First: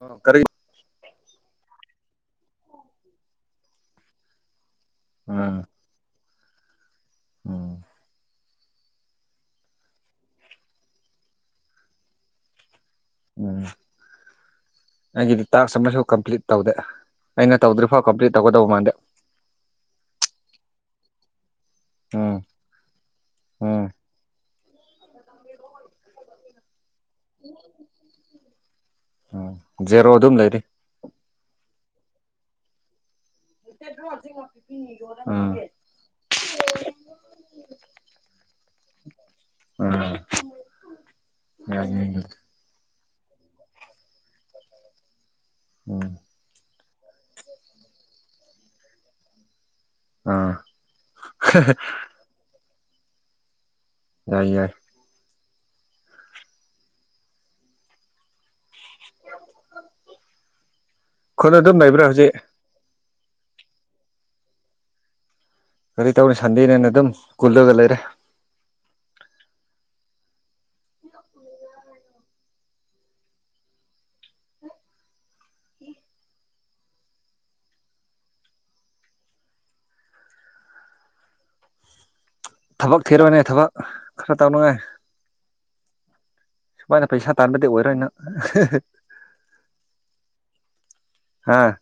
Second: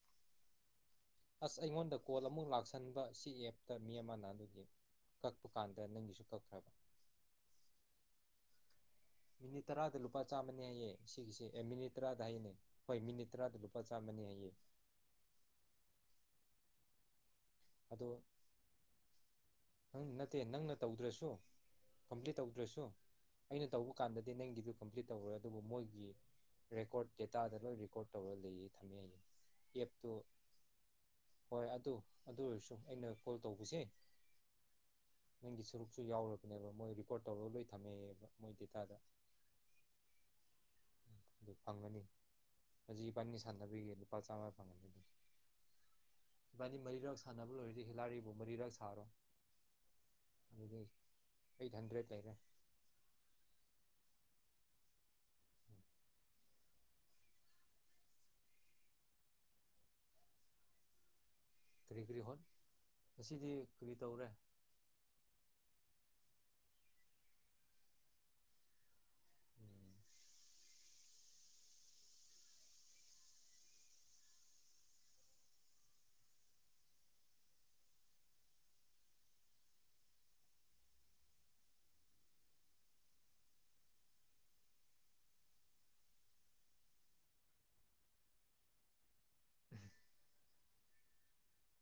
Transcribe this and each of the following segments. ꯑ ꯀꯔꯤ ꯑꯁ ꯑꯩꯉꯣꯟꯗ ꯀꯣꯜ ꯑꯃꯨꯛ ꯂꯥꯛꯁꯟꯕ ꯁꯤ ꯑꯦꯞꯇ ꯃꯤ ꯑꯃꯅ ꯑꯗꯨꯒꯤ ꯀꯛꯄ ꯎꯝ ꯀꯥꯟꯗ ꯅꯪꯒꯤꯁꯨ ꯀꯛ [inaudible] ꯎꯝ ꯃꯤꯅꯤꯠ ꯇꯔꯥꯗ ꯂꯨꯄꯥ ꯆꯥꯝꯃꯅꯤ ꯍꯥꯏꯌꯦ ꯁꯤꯒꯤꯁꯦ ꯑꯦ ꯃꯤꯅꯤ ꯇꯔꯥꯗ ꯍꯥꯏꯅꯦ ꯍꯣꯏ ꯃꯤꯅꯤꯠ ꯇꯔꯥꯗ ꯎꯝ ꯂꯨꯄꯥ ꯆꯥꯝꯃꯅꯤ ꯍꯥꯏꯌꯦ ꯑꯩꯒꯤꯗꯤ ꯇꯥꯛꯁ ꯑꯃꯁꯨ ꯀꯝꯄꯂꯤꯠ ꯇꯧꯗꯦ ꯑꯩꯅ ꯇꯧꯗ꯭ꯔꯤꯐꯥꯎ ꯑꯗꯣ ꯀꯝꯄ꯭ꯂꯤꯠ ꯇꯧꯒꯗꯧꯕ ꯃꯥꯟꯗꯦ ꯅꯪ ꯅꯠꯇꯦ ꯅꯪꯅ ꯇꯧꯗ꯭ꯔꯁꯨ ꯀꯝꯄ꯭ꯂꯤꯠ ꯎꯝ ꯇꯧꯗ꯭ꯔꯁꯨ ꯑꯩꯅ ꯎꯝ ꯇꯧꯕ ꯀꯥꯟꯗꯗꯤ ꯅꯪꯒꯤꯗꯨ ꯀꯝꯄ꯭ꯂꯤꯠ ꯇꯧꯈ꯭ꯔꯦ ꯑꯗꯨꯕꯨ ꯃꯣꯏꯒꯤ ꯔꯦꯀꯣꯔꯠ ꯗꯇꯥ ꯂꯣꯏ ꯔꯦꯀꯣꯔꯠ ꯇꯧꯔ ꯂꯩ ꯎꯝ ꯖꯦꯔꯣ ꯑꯗꯨꯝ ꯂꯩꯔꯤ ꯍꯣꯏ ꯑꯗꯨ ꯑꯗꯨ ꯑꯣꯏꯔꯁꯨ ꯑꯩꯅ ꯀꯣꯜ ꯇꯧꯕꯁꯦ ꯎꯝ ꯅꯪꯒꯤ ꯁꯔꯨꯛꯁꯨ ꯌꯥꯎꯔꯕꯅꯦꯕ ꯃꯣꯏ ꯔꯦꯀꯣꯔꯠ ꯇꯧꯔꯒ ꯂꯣꯏ ꯊꯝꯃꯦꯌꯦ ꯃꯣꯏ ꯗꯦꯇꯥꯗ ꯑꯗꯨ ꯌꯥ ꯐꯪꯒꯅꯤ ꯏꯕꯥꯅꯤ ꯁꯥꯟꯅꯕꯤꯒꯤ ꯂꯨꯄꯥ ꯆꯥꯝꯃꯥ ꯐꯪꯉ ꯑꯗꯨꯗꯤ ꯎꯝ ꯅꯤ ꯃꯔꯤꯔꯛ ꯁꯥꯟꯅꯕ ꯂꯣꯏꯔꯗꯤ ꯍꯤꯂꯥꯔꯤꯕꯨ ꯃꯔꯤꯔꯛ ꯁꯥꯔꯣ ꯑꯥ ꯑꯗꯨꯗꯤ ꯑꯩꯠ ꯍꯟꯗ꯭ꯔꯦꯠ ꯂꯩꯔꯦ ꯌꯥꯏ ꯌꯥꯏ [inaudible] ꯈꯨꯟ ꯑꯗꯨꯝ ꯂꯩꯕ꯭ꯔꯥ ꯍꯧꯖꯤꯛ ꯑꯁꯤꯗꯤ ꯀꯔꯤ ꯇꯧꯔꯦ ꯀꯔꯤ ꯇꯧꯅꯤ ꯁꯟꯗꯦꯅꯤꯅ ꯑꯗꯨꯝ ꯀꯨꯜꯂꯒ ꯂꯩꯔꯦ ꯊꯕꯛ ꯊꯤꯔꯣꯅꯦ ꯊꯕꯛ ꯈꯔ ꯇꯧꯅꯉꯥꯏ ꯁꯨꯃꯥꯏꯅ ꯄꯩꯁꯥ ꯇꯥꯟꯕꯗꯤ ꯑꯣꯏꯔꯣꯏ ꯅꯪ ꯍꯥꯥ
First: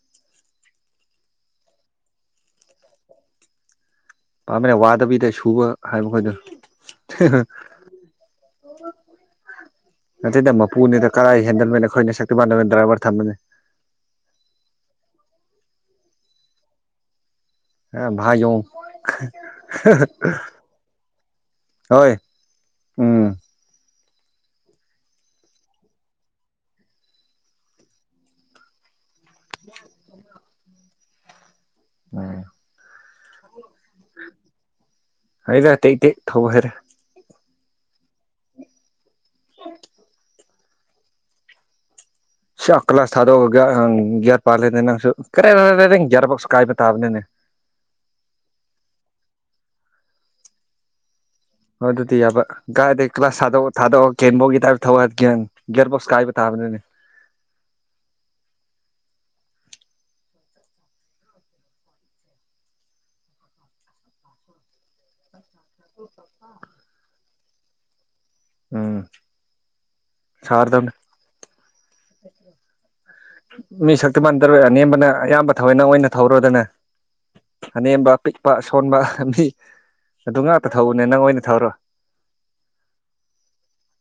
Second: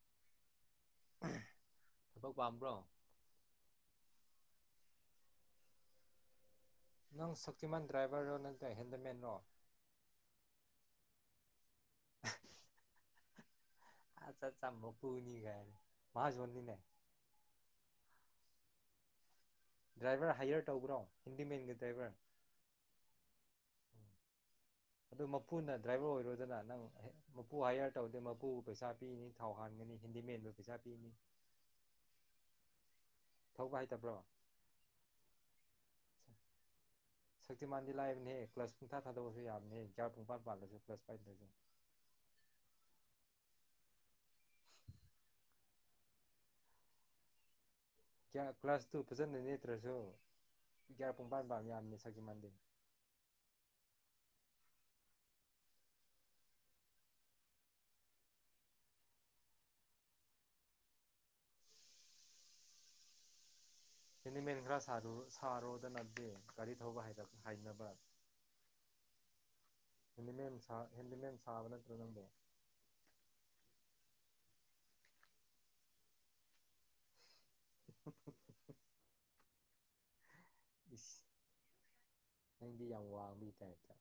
ꯊꯕꯛ ꯄꯥꯝꯕ꯭ꯔꯣ ꯅ ꯋꯥꯗꯕꯤꯗ ꯁꯨꯕ ꯍꯥꯏꯕꯈꯣꯏꯗꯣ ꯅꯪ ꯁꯛꯇꯤꯃꯥꯟ ꯗ꯭ꯔꯥꯏꯚꯔꯔꯣ ꯅꯠꯇ꯭ꯔ ꯍꯦꯟꯗꯃꯦꯟꯔꯣ ꯅꯠꯇꯦꯗ ꯃꯄꯨꯅꯤꯗ ꯀꯔꯥꯏ ꯍꯦꯟꯗꯜꯃꯦꯟ ꯑꯩꯈꯣꯏꯅ ꯁꯛꯇꯤ ꯃꯥꯟꯅꯕ ꯗ꯭ꯔꯥꯏꯕꯔ ꯊꯝꯕꯅꯤ [unintelligible] [unintelligible] [unintelligible] ꯃꯍꯥꯖꯣꯟꯅꯤꯅꯦ ꯑ ꯥꯏꯖꯧ ꯗ꯭ꯔꯥꯏꯚꯔ ꯍꯥꯏꯌꯔ ꯇꯧꯕ꯭ꯔꯣ ꯍꯤꯟꯗꯤꯃꯦꯟꯒꯤ ꯍꯣꯏ ꯗ꯭ꯔꯥꯏꯚꯔ ꯎꯝ ꯑꯗꯨ ꯃꯄꯨꯅ ꯗ꯭ꯔꯥꯏꯚꯔ ꯑꯣꯏꯔꯣꯗꯅ ꯅꯪ ꯃꯄꯨ ꯍꯥꯏꯌꯔ ꯇꯧꯔꯗꯤꯦ ꯃꯄꯨ ꯄꯩꯁꯥ ꯄꯤꯅꯤ ꯊꯥꯎ ꯍꯥꯟꯒꯅꯤ ꯍꯦꯟꯗꯤꯃꯦꯟꯗꯨ ꯄꯖꯥꯕꯤꯅꯤ ꯎ ꯍꯩꯇꯕ꯭ꯔꯣ ꯑꯩꯗ ꯇꯩꯇ [unintelligible] ꯊꯧꯍꯔꯦ ꯁꯛꯇꯤꯃꯥꯟꯗꯤ ꯂꯍꯥꯏꯕꯅꯤ ꯍ ꯀ ꯀ꯭ꯂꯥꯁ ꯄꯥ ꯊꯗꯕꯁꯨ ꯌꯥꯝꯅꯤ ꯍꯟꯖꯥꯛ ꯄꯨꯡꯄꯥ ꯄꯥꯂꯁꯨ ꯄ꯭ꯂ ꯐꯥꯏꯚ ꯊꯖꯟ ꯁ ꯀ ꯀ꯭ꯂꯥꯁ ꯊꯥꯗꯣꯛꯑꯒ ꯒ꯭ꯌꯥꯔ ꯄꯥꯜꯂꯦꯅꯦ ꯅꯪꯁꯨ ꯀ ꯅꯪ ꯒ꯭ꯌꯥꯔ ꯀꯥꯏꯕ ꯇꯥꯕꯅꯤꯅꯦ ꯀ꯭ꯂꯥꯁ ꯇꯨ ꯐꯖꯅ ꯅꯦꯠꯇ꯭ꯔꯁꯨ ꯄꯨꯡꯄꯥꯟ ꯄꯥꯟꯕ ꯌꯥꯕꯅꯤ ꯑꯗꯨꯗꯤ ꯌꯥꯕ ꯁꯛꯇꯤꯃꯥꯟꯗꯤ ꯥꯏꯗꯦ ꯀ꯭ꯂꯥꯁ ꯊꯥꯗ ꯊꯥꯗ [unintelligible] ꯊꯋꯥꯏ ꯒ꯭ꯌꯥꯟ ꯒ꯭ꯌꯥꯔꯕꯣꯛꯁ ꯀꯥꯏꯕ ꯇꯥꯕꯅꯤꯅꯦ ꯍꯦꯟꯗꯤꯃꯦꯟ ꯈꯔꯥ ꯁꯔꯣ ꯁꯔꯣꯗ ꯅ ꯒꯥꯔꯤ ꯊꯧꯕ ꯍꯥꯟꯅ ꯍꯥꯏꯅꯕ ꯎꯝ ꯍꯦꯟꯗꯃꯦꯟ ꯁꯥꯔꯗꯕꯅꯦ ꯍꯦꯟꯗꯃꯦꯟ ꯁꯥꯕꯅꯦ ꯃꯤ ꯁꯛꯇꯨꯃꯥꯟ ꯇꯔꯣꯏ ꯑꯅꯦꯝꯕꯅ ꯑꯌꯥꯝꯕ ꯊꯑꯣꯏꯅ ꯑꯣꯏꯅ ꯊꯧꯔꯣꯗꯅ ꯑꯅꯦꯝꯕ ꯄꯤꯛꯄ ꯑꯁꯣꯟꯕ ꯃꯤ ꯑꯗꯨ ꯉꯥꯛꯇ ꯊꯧꯕꯅꯦ ꯅꯪ ꯑꯣꯏꯅ ꯊꯧꯔꯣ ꯅꯪꯗꯤ ꯌꯥꯝ ꯋꯥꯡꯕꯩ ꯇꯞꯇꯥ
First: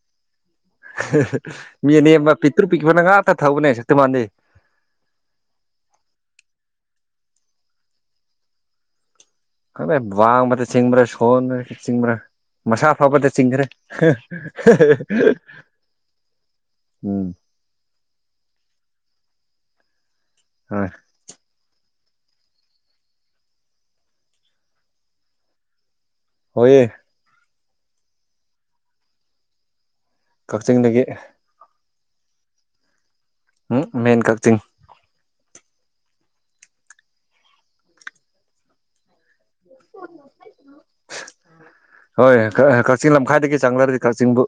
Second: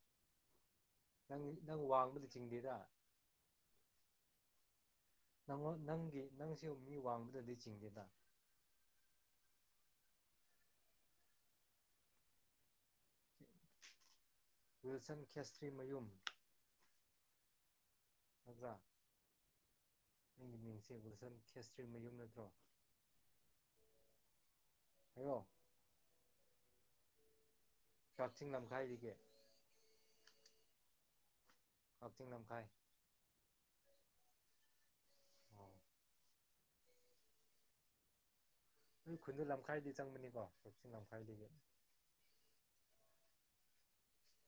ꯅꯪ ꯅꯪ ꯃꯤ ꯋꯥꯡꯕꯗꯤ ꯑꯅꯦꯝꯕ ꯄꯤꯛꯇ꯭ꯔꯨ ꯆꯤꯡꯗꯦꯗ ꯄꯤꯛꯄꯅ ꯉꯥꯛꯇ ꯊꯧꯕꯅꯦ ꯁꯛꯇꯤꯃꯥꯟꯗꯤ ꯅꯉ ꯅꯪꯒꯤ ꯅꯪꯁꯤ ꯃꯤ ꯋꯥꯡꯕ ꯗꯤꯁꯤꯡꯗ [unintelligible] [unintelligible] [unintelligible] [unintelligible] ꯒꯥꯕꯗ ꯆꯤꯡꯒꯔꯦ ꯋꯤꯜꯁꯟ ꯈꯦꯁꯇ꯭ꯔꯤ ꯃꯌꯨꯝ ꯎꯝ ꯍꯣꯏ [unintelligible] ꯍꯣ [inaudible] ꯍꯣꯏꯦ ꯀꯛꯆꯤꯡ ꯂꯝꯈꯥꯏꯗꯒꯤ ꯀꯛꯆꯤꯡ ꯗꯒꯤ ꯀꯛꯆꯤꯡ ꯂꯝꯈꯥꯏ ꯎꯝ ꯃꯦꯟ ꯀꯛꯆꯤꯡ ꯑꯣ ꯎ [inaudible] ꯈꯨꯗ ꯂꯝꯈꯥꯏꯗꯤ ꯆꯪꯕꯅꯤꯀꯣ ꯀꯛꯆꯤꯡ ꯂꯝꯈꯥꯏꯗꯒꯤ [inaudible] ꯆꯪꯗꯔ꯭ꯗꯤ ꯀꯛꯆꯤꯡꯕꯨ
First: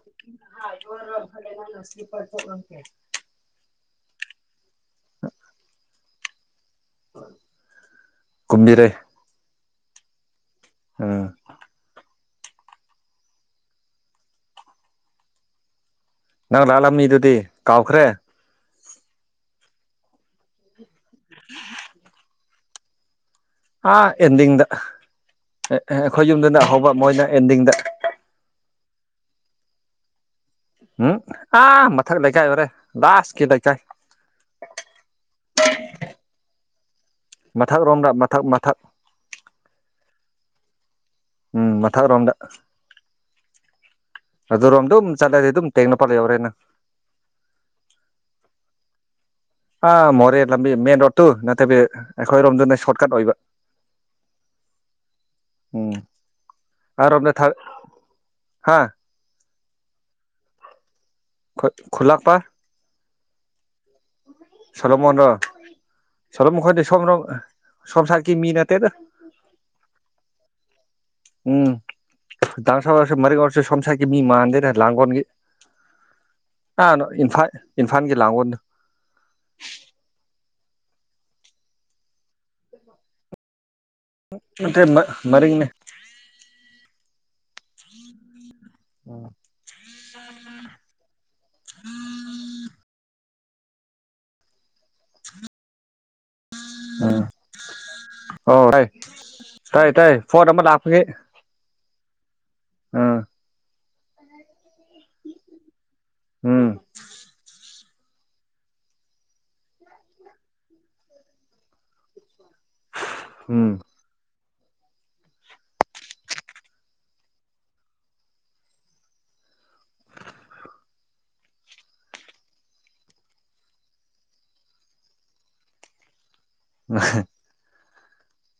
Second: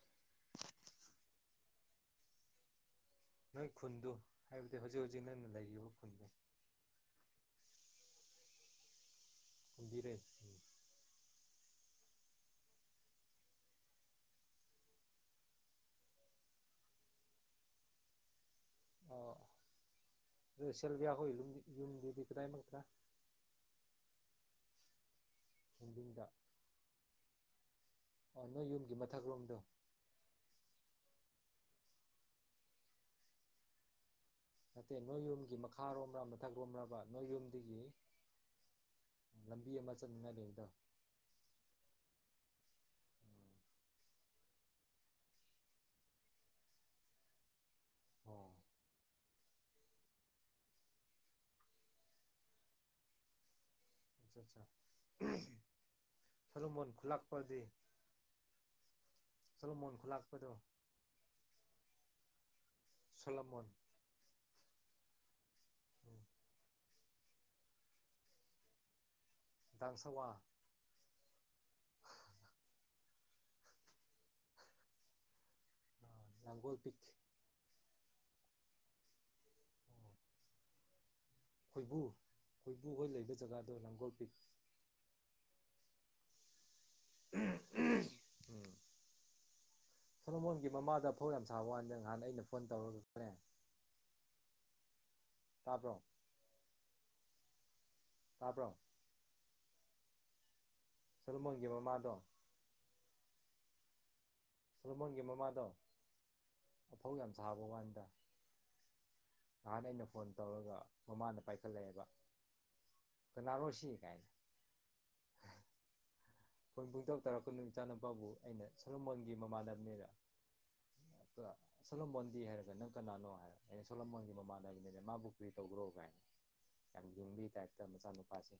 [inaudible] ꯅꯣꯏ ꯈꯨꯟꯗꯨ ꯍꯥꯏꯕꯗꯤ ꯍꯧꯖꯤꯛ ꯍꯧꯖꯤꯛ ꯅꯪꯅ ꯂꯩꯔꯤꯕ ꯈꯨꯟꯗ ꯀꯣꯝꯕꯤꯔꯩ [inaudible] ꯎꯝ ꯅꯪ ꯂꯥꯛꯂꯝꯃꯤꯗꯨꯗꯤ ꯀꯥꯎꯈ꯭ꯔꯦ [unintelligible] [inaudible] [unintelligible] ꯑꯥ ꯑꯦꯟꯗꯤꯡꯗ ꯑꯦ ꯑꯦ ꯌꯨꯝꯗꯤꯡꯗ ꯑꯩꯈꯣꯏ ꯌꯨꯝꯗꯨꯅ ꯍꯧꯕ ꯃꯣꯏꯅ ꯑꯦꯟꯗꯤꯡꯗ ꯑꯣ ꯅꯣꯏ ꯌꯨꯝꯒꯤ [unintelligible] ꯎꯝ ꯑꯥ ꯃꯊꯛ ꯂꯩꯀꯥꯏ ꯑꯣꯏꯔꯦ ꯂꯥꯁꯀꯤ ꯂꯩꯀꯥꯏ ꯅꯠꯇꯦ ꯅꯣꯏ ꯌꯨꯝꯒꯤ ꯃꯈꯥꯔꯣꯝꯗ ꯃꯊꯛ [unintelligible] [inaudible] ꯃꯊꯛ ꯔꯣꯝꯗ ꯃꯊꯛ ꯃꯊꯛ [inaudible] ꯎꯝ ꯃꯊꯛ ꯔꯣꯝꯗ ꯑꯗꯨꯔꯣꯝ ꯑꯗꯨꯝ ꯆꯠꯂꯗꯤ ꯑꯗꯨꯝ ꯇꯦꯡꯅꯧꯄꯜ ꯌꯧꯔꯦ ꯅꯪ ꯑꯣ ꯑꯥ ꯃꯣꯔꯦ ꯂꯝꯕꯤ ꯃꯦꯟ ꯔꯣꯗꯇꯨ ꯅꯠꯇꯕꯤ ꯑꯩꯈꯣꯏꯔꯣꯝꯗꯨꯅ ꯁꯣꯔꯠꯀꯠ ꯑꯣꯏꯕ ꯎꯝ ꯊꯂꯨꯃꯣꯟ ꯑꯥꯔꯣꯝꯗ ꯊꯥ ꯈꯨꯜꯂꯛꯄꯗꯤ ꯍꯥ ꯁꯂꯃꯣꯟ ꯈꯨꯂꯥꯛꯄꯗꯣ ꯈ ꯈꯣꯂꯛꯄꯥ ꯁꯣꯂꯃꯣꯟ ꯁꯣꯂꯣꯃꯣꯟ ꯔꯣ ꯁꯣꯂꯣꯃꯟ ꯈꯗꯤ ꯁꯣꯝꯅ ꯁꯣꯝ ꯁꯥꯔꯀꯤ ꯃꯤ ꯅꯠꯇꯦꯗ [unintelligible] ꯎꯝ ꯗꯁ ꯃꯔꯒꯔꯁꯦ ꯁꯁꯥꯒꯤ ꯃꯤ ꯃꯥꯗꯦꯔ ꯂꯥꯒꯣꯟꯒꯦ ꯂꯥꯡꯒꯣꯜ ꯄꯤꯛ ꯑꯅ ꯏꯝꯐꯥꯟ ꯏꯝꯐꯥꯟꯒꯤ ꯂꯥꯡꯒꯣꯟꯗꯣ ꯈꯣꯏꯕꯨ ꯈꯣꯏꯕꯨ ꯍꯣꯏ ꯂꯩꯕ ꯖꯒꯥ ꯑꯇ ꯃꯔꯔꯤꯡꯅꯦ ꯎꯝ ꯁꯣꯂꯃꯣꯟꯒꯤ ꯃꯃꯥꯗ ꯐꯧ ꯌꯥꯝ ꯁꯥꯕ ꯋꯥꯥꯟꯗ ꯉꯍꯥꯟ ꯑꯩꯅ ꯐꯣꯟ ꯇꯧꯔꯒ ꯐꯔꯦ ꯇꯥꯕꯔꯣ ꯎ ꯑꯣ ꯇꯥꯕ꯭ꯔꯣ ꯇꯥꯏ ꯇꯥꯏ ꯇꯥꯏ ꯐꯣꯟ ꯑꯃꯥ ꯂꯥꯛ ꯁꯂꯨꯃꯣꯟꯒꯤ ꯃꯃꯥꯗꯣ ꯑꯥ ꯁꯜꯃꯣꯟꯒꯤ ꯃꯃꯥꯗꯣ ꯎꯝ ꯑꯐꯧ ꯌꯥꯝ ꯁꯥꯕ ꯋꯥꯅꯤ ꯅꯍꯥꯟ ꯑꯩꯅ ꯐꯣꯟ ꯇꯧꯔꯒ ꯃꯃꯥꯅ ꯄꯥꯏꯈꯠꯂꯛꯑꯦꯕ ꯎꯝ ꯀꯅꯥꯔꯣꯁꯤ ꯀꯥꯏꯅ ꯑꯩꯣꯏ ꯄꯨꯡ ꯇꯔ ꯇꯥꯔꯛꯄ ꯅꯨꯃꯤꯗꯥ ꯅꯨꯨꯄꯥꯕꯨ ꯑꯩꯅ ꯁꯣꯂꯃꯣꯟꯒꯤ ꯃꯃꯥꯟꯅꯕꯅꯤꯗ ꯁꯣꯂꯃꯣꯟꯗꯤ ꯍꯥꯏꯔꯒ ꯅꯪ ꯀꯅꯥꯅꯣ ꯍꯥꯏꯔ ꯑꯩꯅ ꯁꯣꯂꯃꯣꯟꯒꯤ ꯃꯃꯥꯟꯅꯕꯅꯤꯅ ꯃꯥꯕꯨ ꯀꯨꯗꯤ ꯇꯧꯗ꯭ꯔꯣ ꯀꯥꯏꯅ ꯎ ꯃꯁꯨꯄꯥꯦ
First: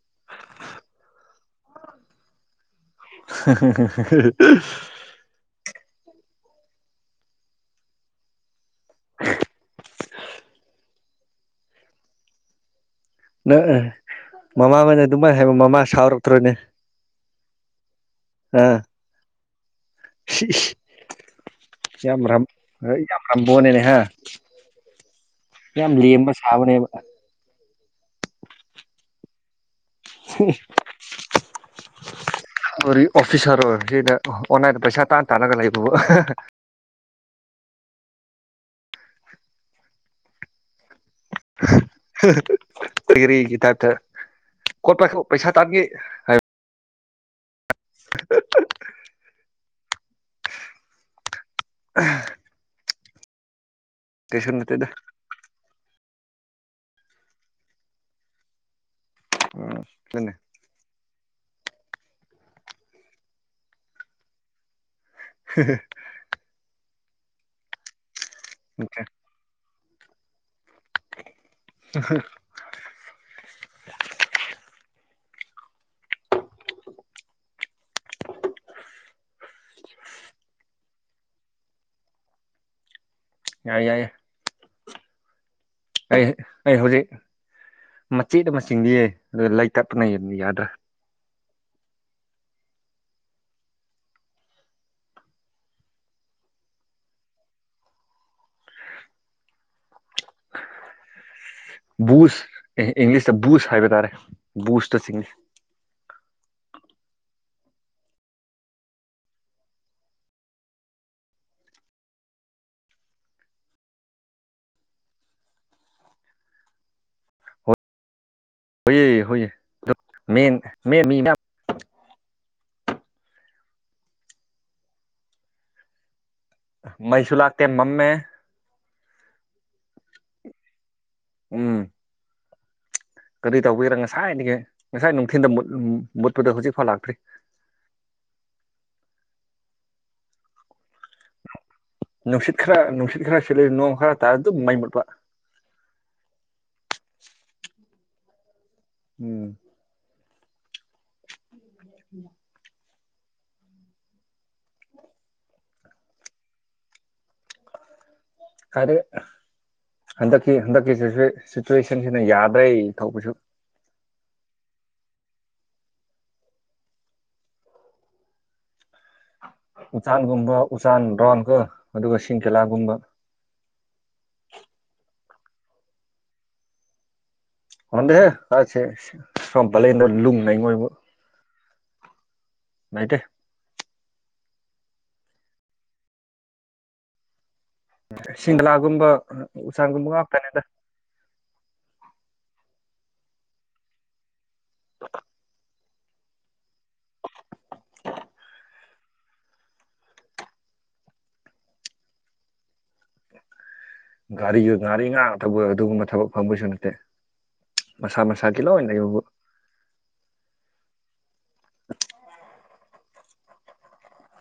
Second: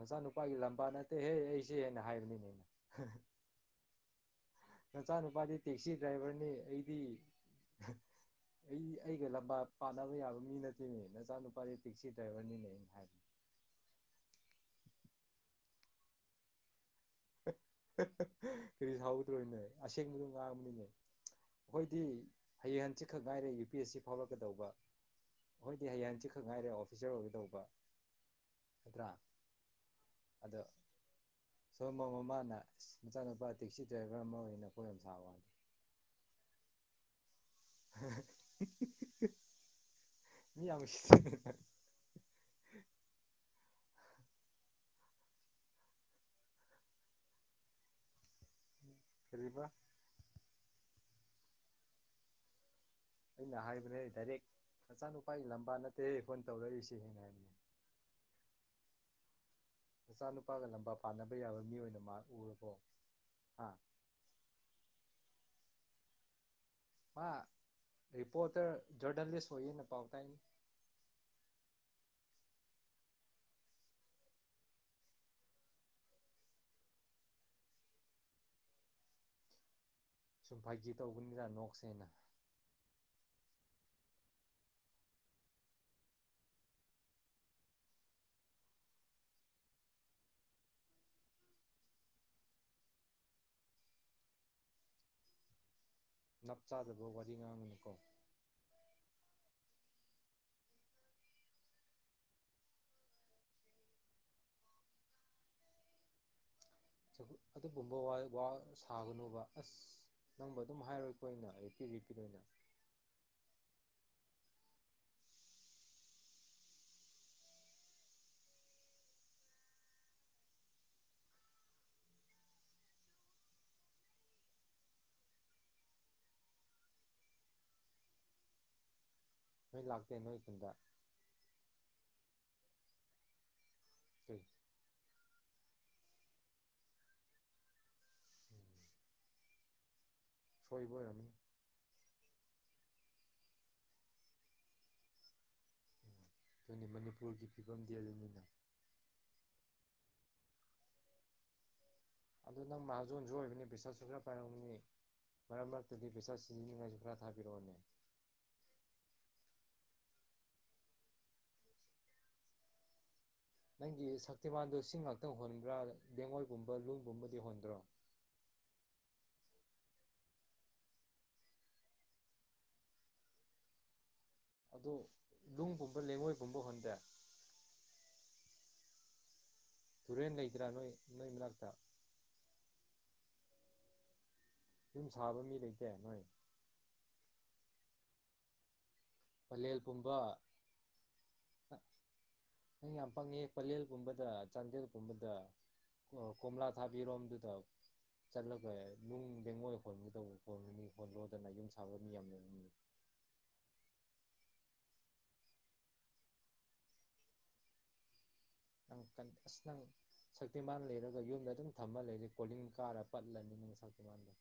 ꯃꯁꯅꯨꯄꯥꯒꯤ ꯂꯕꯥ ꯅ ꯍꯦ [unintelligible] [inaudible] ꯅꯆꯥꯅꯨꯄꯥꯗꯤ ꯇꯦꯛꯁꯤ ꯗ꯭ꯔꯥꯏꯚꯔꯅꯤ ꯑꯩꯗꯤ ꯑꯩ ꯑꯩꯒ ꯂꯝꯕꯥ ꯄꯥꯅꯕ ꯌꯥꯕ ꯃꯤ ꯅꯠꯇꯦꯅꯦꯅ ꯇꯦꯛꯁꯤ ꯗ꯭ꯔꯥꯏꯚꯔꯅꯤ ꯍꯥꯏ ꯅ ꯃꯃꯥꯅ ꯑꯗꯨꯝꯃꯥꯏꯅ ꯍꯥꯏꯕ ꯃꯃꯥ ꯁꯥꯎꯔꯛꯇ꯭ꯔꯣ ꯅꯦ [unintelligible] ꯐꯔꯤ ꯁꯥꯥꯎꯗ꯭ꯔꯣꯣꯏꯅ ꯑꯁꯦꯡꯕꯗꯨꯣ ꯉꯥꯡꯕꯅꯤꯅꯦ ꯏꯁ ꯑꯩꯈꯣꯏꯗꯤ ꯌꯥꯝ ꯔꯝ ꯍꯩꯡꯍꯟꯁꯤ ꯈꯛ ꯌꯥꯝ ꯉꯥꯏꯔꯦ ꯌꯨ ꯄꯤ ꯔꯝꯕꯣꯅꯤꯅꯦ ꯑꯦꯁ ꯍꯥ ꯁꯤ ꯐꯥꯎꯔꯛꯀꯗꯧꯕ ꯑꯩꯈꯣꯏꯗꯤ ꯌꯥꯝ ꯍꯌꯦꯡꯍꯟꯁꯤ ꯂꯦꯝꯕ ꯈꯛ ꯉꯥꯏꯔꯦ ꯁꯥꯕꯅꯦꯕ ꯑꯣꯐꯤꯁꯔ ꯑꯣꯏꯒꯗꯧꯕ ꯅꯠꯇ꯭ꯔꯥ [inaudible] ꯑꯗꯣ ꯁꯣꯝꯕ ꯃꯃꯥꯅ ꯑꯁ [unintelligible] ꯃꯆꯥꯅꯨꯄꯥ ꯑꯣꯐꯤꯁꯥꯔ ꯑꯣꯏ ꯇꯦꯛꯁꯤ ꯁꯤꯗ ꯗ꯭ꯔꯥꯏꯚꯔ ꯑꯃ ꯑꯣꯏꯅ ꯑꯣꯟꯂꯥꯏꯟꯗ ꯀꯣꯏꯔꯝ ꯄꯩꯁꯥ ꯁꯥꯕ ꯇꯥꯅ ꯋꯥꯅꯤ ꯇꯥꯅꯒ ꯂꯩꯕ [unintelligible] ꯃꯤ ꯑ ꯍ ꯐꯔꯤ ꯊꯥꯛ ꯇ ꯀꯣꯠ ꯄꯥꯏꯈꯣ ꯄꯩꯁꯥ ꯇꯥꯒꯦ ꯍꯥꯏ ꯀ ꯔꯤꯕꯥ ꯎꯝ [inaudible] ꯑꯩꯅ ꯍꯥꯏ ꯅ ꯗꯥꯌꯔꯦꯛ ꯅꯆꯥꯅꯨꯄꯥꯒꯤ ꯂꯝꯕꯥ ꯅꯠ ꯑꯦ ꯐꯣꯟ ꯇꯧꯅꯔꯤꯁꯤꯅꯤ ꯑꯩꯅ ꯍꯥꯏꯗꯤ ꯎꯝ ꯑꯗꯨꯅꯦ ꯃꯆꯥꯅꯨꯄꯥꯒ ꯂꯝꯕ ꯄ ꯄꯥꯅꯕ ꯌꯥꯕ ꯃꯤ ꯃꯜ ꯑꯣꯏꯅ ꯎꯔꯕꯣ ꯍꯥ [inaudible] ꯑꯦ [inaudible] ꯃꯥ ꯔꯤꯄꯣꯇꯔ ꯖꯔꯗꯥꯜꯂꯤꯁꯠ ꯑꯣꯏꯌꯦꯅ ꯄꯥꯎ ꯇꯥꯏꯏꯅꯤ [inaudible] ꯎ [inaudible] ꯁꯨꯝꯝ ꯐꯥꯒꯤ ꯇꯧꯕꯅꯤꯗ ꯅꯣꯛꯁꯦꯅ ꯌꯥꯏ ꯌꯥꯏ ꯌꯥꯏ ꯑꯩ ꯑꯩ ꯍꯧꯖꯤꯛ ꯃꯆꯦꯠ ꯑꯃ ꯆꯤꯡꯗꯤꯌꯦ ꯑꯗꯨ ꯂꯩ ꯇꯞꯄꯅ ꯌꯥꯗ꯭ꯔꯥ ꯅꯞ ꯆꯥꯗꯕ ꯋꯥꯔꯤ ꯉꯥꯡꯒꯅꯨꯀꯣ [unintelligible] ꯕꯨꯁ ꯏꯪꯂꯤꯁꯇ ꯕꯨꯁ ꯍꯥꯏꯕ ꯇꯥꯔꯦ ꯕꯨꯁꯇ ꯆꯤꯡꯏ ꯑꯗꯨꯒꯨꯝꯕ ꯋꯥ ꯋꯥ ꯁꯥꯒꯅꯨꯕ ꯑꯁ ꯅꯪꯕ ꯑꯗꯨꯝ ꯍꯥꯏꯔꯣꯏꯀꯣ ꯑꯩꯏꯅ ꯔꯤꯄꯤꯠ ꯔꯤꯄꯤꯠ ꯑꯣꯏꯅ ꯍꯣꯏꯌꯦ ꯍꯣꯏꯌꯦ [inaudible] ꯃꯩꯁꯨ ꯂꯥꯛꯇꯦ ꯃꯝꯃꯦ ꯅꯣꯏ ꯂꯥꯛꯇꯦ ꯅꯣꯏ ꯈꯨꯟꯗ ꯎꯝ ꯀꯔꯤ ꯇꯧꯒꯦꯔꯥ ꯀꯩ ꯉꯁꯥꯏꯗꯒꯤ ꯉꯁꯥꯏ ꯅꯨꯡꯊꯤꯟꯗ ꯎꯝ ꯃꯨꯠꯄꯗꯨ ꯍꯧꯖꯤꯛꯐꯥꯎ ꯂꯥꯛꯇ꯭ꯔꯤ ꯁꯣꯏꯕꯣꯏ ꯑꯣꯏꯔꯝ [unintelligible] ꯅꯨꯡꯁꯤꯠ ꯈꯔ ꯅꯨꯡꯁꯤꯠ ꯈꯔ ꯁꯤꯠꯂ ꯅꯣꯡ ꯈꯔ ꯇꯥꯔ ꯑꯗꯨꯝ ꯃꯩ ꯃꯨꯠꯄ ꯑꯗꯨꯅꯤ ꯃꯅꯤꯄꯨꯔꯒꯤ ꯐꯤꯕꯝꯗꯤ ꯑꯗꯨꯅꯤꯅ ꯎꯝ ꯎ ꯅ ꯃꯍꯥꯖꯣꯟꯁꯨ ꯑꯣꯏꯕꯅꯤ ꯄꯩꯁꯥꯁꯨ ꯈꯔ ꯄꯥꯏꯔꯝꯅꯤ ꯃꯔꯛ ꯃꯔꯛꯇꯗꯤ ꯄꯩꯁꯥ ꯁꯤꯖꯤꯅꯤꯡꯉꯥꯏꯁꯨ ꯈꯔ ꯊꯥꯕꯤꯔꯛꯑꯣꯅꯦ [inaudible] ꯀꯥꯏꯗꯩꯩ ꯍꯟꯗꯛꯀꯤ ꯍꯟꯗꯛꯀꯤ ꯁꯤꯆꯨꯋꯦ ꯁꯤꯆꯨꯋꯦꯁꯟꯁꯤꯅ ꯌꯥꯗꯔ꯭ꯦ ꯊꯧꯕꯁꯨ ꯅꯪꯒꯤ ꯁꯛꯇꯤꯕꯥꯟꯗ ꯁꯤꯡ ꯉꯥꯛꯇꯥ ꯍꯣꯟꯕ꯭ꯔꯥꯗ ꯂꯦꯡꯉꯣꯏꯒꯨꯝꯕ ꯅꯨꯡꯒꯨꯝꯕꯗꯤ ꯍꯣꯟꯗ꯭ꯔꯣ ꯎꯆꯆꯥꯟꯒꯨꯝꯕ ꯎꯆꯆꯥꯟ ꯕ꯭ꯔꯥꯎꯟꯀ ꯑꯗꯨꯒ ꯁꯤꯡ ꯀꯦꯂꯥꯒꯨꯝꯕ ꯑꯗꯨ ꯅꯨꯡꯒꯨꯝꯕ ꯂꯩꯉꯣꯏꯒꯨꯝꯕ ꯍꯣꯟꯗꯦ ꯍꯣꯟꯗꯦꯍꯦ [inaudible] ꯁꯣꯝ ꯄꯂꯦꯟꯗ ꯇꯨꯔꯦꯟ ꯂꯨꯡ ꯂꯩꯇ꯭ꯔꯥ ꯂꯩꯉꯣꯏꯕꯨ ꯅꯣꯏ ꯅꯣꯏ ꯃꯅꯥꯛꯇ ꯂꯩꯇꯦ ꯌꯨꯝ ꯁꯥꯕ ꯃꯤ ꯂꯩꯇꯦ ꯅꯣꯏ ꯁꯤꯡꯂꯥꯒꯨꯝꯕ ꯄꯂꯦꯜ ꯎꯁꯥꯡꯒꯨꯝꯕ ꯄꯨꯝꯕ ꯉꯥꯛꯇꯅꯦꯗ ꯅꯪ ꯌꯥꯝꯄꯪꯉ ꯄꯂꯦꯜꯒꯨꯝꯕꯗ ꯆꯪꯦ [unintelligible] ꯑꯗꯨ ꯀꯕꯗ ꯀꯣꯝꯂꯥ ꯊꯥꯕꯤꯔꯣꯝꯗꯨꯗ ꯆꯠꯂꯒ ꯅꯨꯡ ꯦꯡꯉꯣꯏ ꯍꯣꯟꯒꯗꯧꯕ ꯈ ꯃꯤ ꯈꯣꯜꯂꯣꯗꯅ ꯌꯨꯝ [unintelligible] ꯁꯥꯕ ꯃꯤ ꯌꯥꯝꯃꯤ ꯒꯥꯔꯤꯒ ꯉꯥꯔꯤ ꯉꯥ ꯇꯧꯕ ꯑꯗꯨꯒꯨꯝꯕ ꯊꯕꯛ ꯐꯪꯕꯒꯤꯁꯨ ꯅꯠꯇꯦ ꯃꯁꯥ ꯃꯁꯥ ꯅꯪ ꯁꯥꯀꯤꯂꯅꯕꯨ ꯀꯟ ꯑꯁ ꯅꯪ ꯁꯛꯇꯤꯃꯥꯟ ꯂꯩꯔꯒ ꯌꯨꯝꯗ ꯑꯗꯨꯝ ꯊꯝꯃ ꯂꯩꯔꯦ ꯀꯣꯂꯤꯡ ꯀꯥꯔ ꯄꯠꯂꯅꯤ ꯁꯛꯇꯤꯃꯥꯟꯗ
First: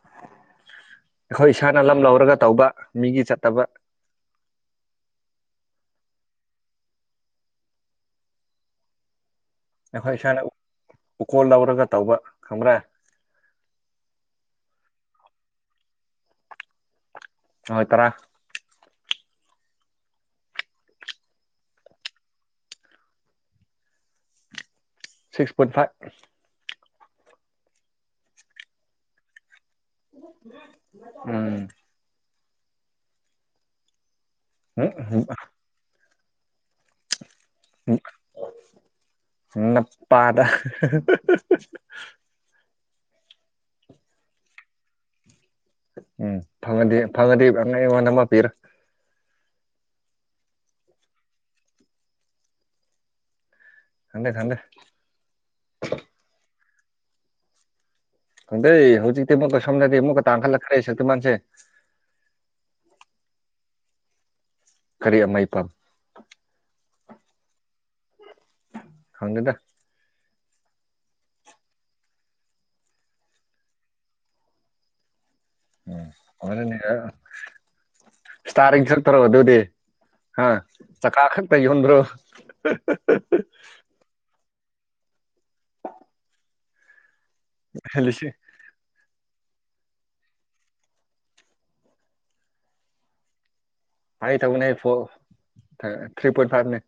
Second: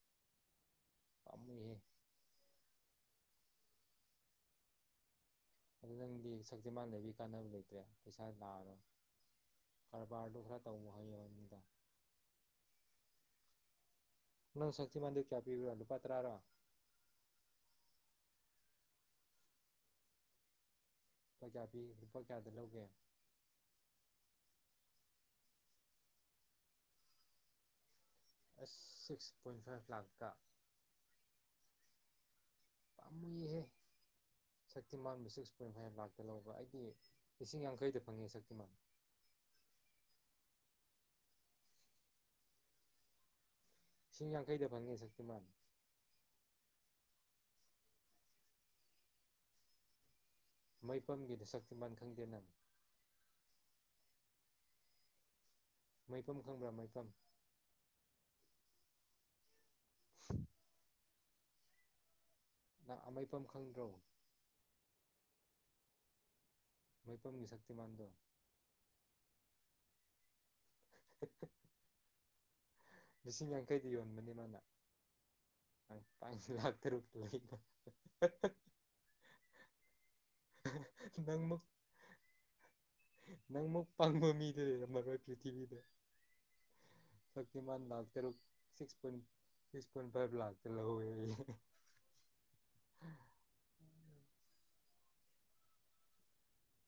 ꯑꯩꯈꯣꯏ ꯏꯁꯥꯅ ꯂꯝ ꯂꯧꯔꯒ ꯇꯧꯕ ꯃꯤꯒꯤ ꯆꯠ ꯇꯕ ꯑꯗꯨ ꯅꯪꯗꯤ ꯁꯛꯇꯤ ꯃꯥꯟꯅꯕꯤ ꯀꯥꯟꯅꯕ ꯂꯩꯇ꯭ꯔꯦ ꯄꯩꯁꯥ ꯂꯥꯛꯑꯅꯣ ꯑꯩꯈꯣꯏ ꯏꯁꯥꯅ ꯎꯀꯣꯜ ꯂꯧꯔꯒ ꯇꯧꯕ ꯈꯪꯕ꯭ꯔꯥ ꯃ ꯆꯄꯤ ꯅꯨꯄꯥꯔꯥꯔꯣ ꯍꯣꯏ ꯇꯔꯥ ꯂꯨꯄꯥ ꯀꯌꯥ ꯄꯤ ꯂꯨꯄꯥ ꯀꯌꯥꯗ ꯂꯧꯒꯦ ꯁꯤꯛꯁ ꯄꯣꯏꯟ ꯐꯥꯏꯚ ꯑ ꯎꯝ ꯄꯝꯍꯦ ꯁꯤꯃꯥꯟꯄ ꯂꯦ ꯍꯧꯕ ꯑꯩ ꯅ ꯄꯥꯗ [inaudible] [unintelligible] ꯀꯈꯩꯗ ꯐꯪꯉꯦ ꯁꯛꯇꯤ ꯃꯥꯜꯜꯂꯤ ꯎꯝ ꯐꯪꯗꯤ ꯐꯪꯗꯤꯤ ꯑꯉ ꯋꯥꯗꯃ ꯄꯤꯔ ꯃꯩꯐꯝꯝꯒꯤꯗꯨ ꯁꯛꯇꯤꯕꯥꯥꯟ ꯈꯪꯗꯦꯅꯅꯤ ꯊꯗꯦ ꯊꯗꯦ ꯃꯐꯝ ꯈꯪꯕ꯭ꯔꯥ ꯃꯩꯐꯝ ꯍꯗꯦ ꯍꯧꯖꯤ ꯀꯦꯃ ꯀ ꯁꯣꯝꯗꯗꯤ ꯑꯃꯛꯀꯥꯟꯈꯠꯂꯛꯈ꯭ꯔꯦ ꯁꯛꯇꯤꯟꯁꯦ ꯅ ꯑꯃꯐꯝꯝ ꯈꯪꯗ꯭ꯔꯣ ꯀꯔꯤ ꯑꯃꯥꯏ ꯄꯝ ꯃꯩꯐꯝꯝꯒꯤ ꯁꯛꯇꯤ ꯃꯥꯟꯗꯣ ꯈꯪꯒꯗ [inaudible] ꯂꯤꯁꯤꯡ ꯌꯥꯡꯈꯩꯗꯤ ꯌꯣꯟꯕꯅꯤ ꯃꯥꯅ ꯅꯪ ꯎꯝ ꯂꯥꯛ ꯇꯔꯨꯛ ꯂꯩꯕ ꯁꯇ ꯆꯠꯇꯔꯣꯗ ꯍꯥ ꯆꯀꯥꯈꯛ ꯅꯪꯃꯨꯛ ꯇꯒꯤꯟꯣ ꯃꯒ ꯄ꯭ꯔꯤꯊꯤꯕꯤꯗ ꯁꯃꯥꯟ ꯂꯟ ꯂꯤꯁꯤꯡ [unintelligible] [unintelligible] [unintelligible] ꯊ꯭ꯔꯤ ꯄꯣꯏꯟ ꯐꯥꯏꯚꯅꯤ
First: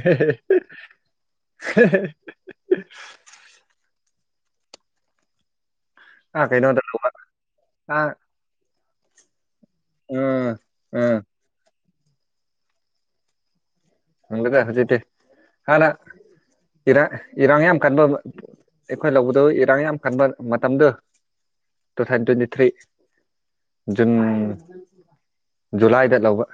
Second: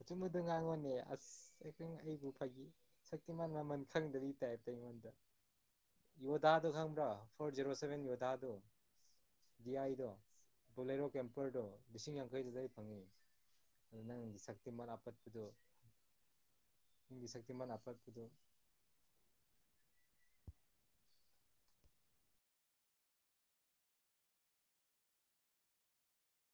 ꯑꯆꯨꯝꯕꯗ ꯉꯥꯡꯉꯣꯅꯦ ꯑꯁ ꯑꯩꯪ ꯑꯩꯕꯨ ꯐꯒꯤ ꯁꯛꯇꯤꯃꯥꯟ ꯃꯃꯜ ꯈꯪꯗꯔꯤ [unintelligible] ꯑꯥ ꯀꯩꯅꯣꯗ ꯇꯧꯕ ꯑꯥ [unintelligible] [unintelligible] [unintelligible] ꯗꯤꯑꯥꯏꯗꯣ ꯎꯝ ꯕꯣꯂꯦꯔꯣ ꯎꯝ ꯀꯦꯝꯄꯔꯗꯣ ꯂꯤꯁꯤꯡ ꯌꯥꯡꯈꯩꯗꯨꯗ ꯑꯩ ꯐꯪꯉꯤ ꯪ ꯍꯪꯂꯒ [unintelligible] ꯍꯧꯖꯤꯛꯇꯤ ꯍꯥꯟꯅ ꯏꯔꯥꯡ ꯅꯪꯒꯤ ꯏꯔꯥꯡ ꯁꯛꯇꯤꯃꯥꯟ ꯌꯥꯝ ꯀꯟꯕ ꯑꯄꯠꯄꯗꯣ ꯑꯩꯈꯣꯏ ꯂꯧꯕꯗ ꯏꯔꯥꯡ ꯌꯥꯝ ꯀꯟꯕ ꯃꯇꯝꯗꯨ two thousand twenty three June ꯖꯨꯂꯥꯏꯗ ꯂꯧꯕ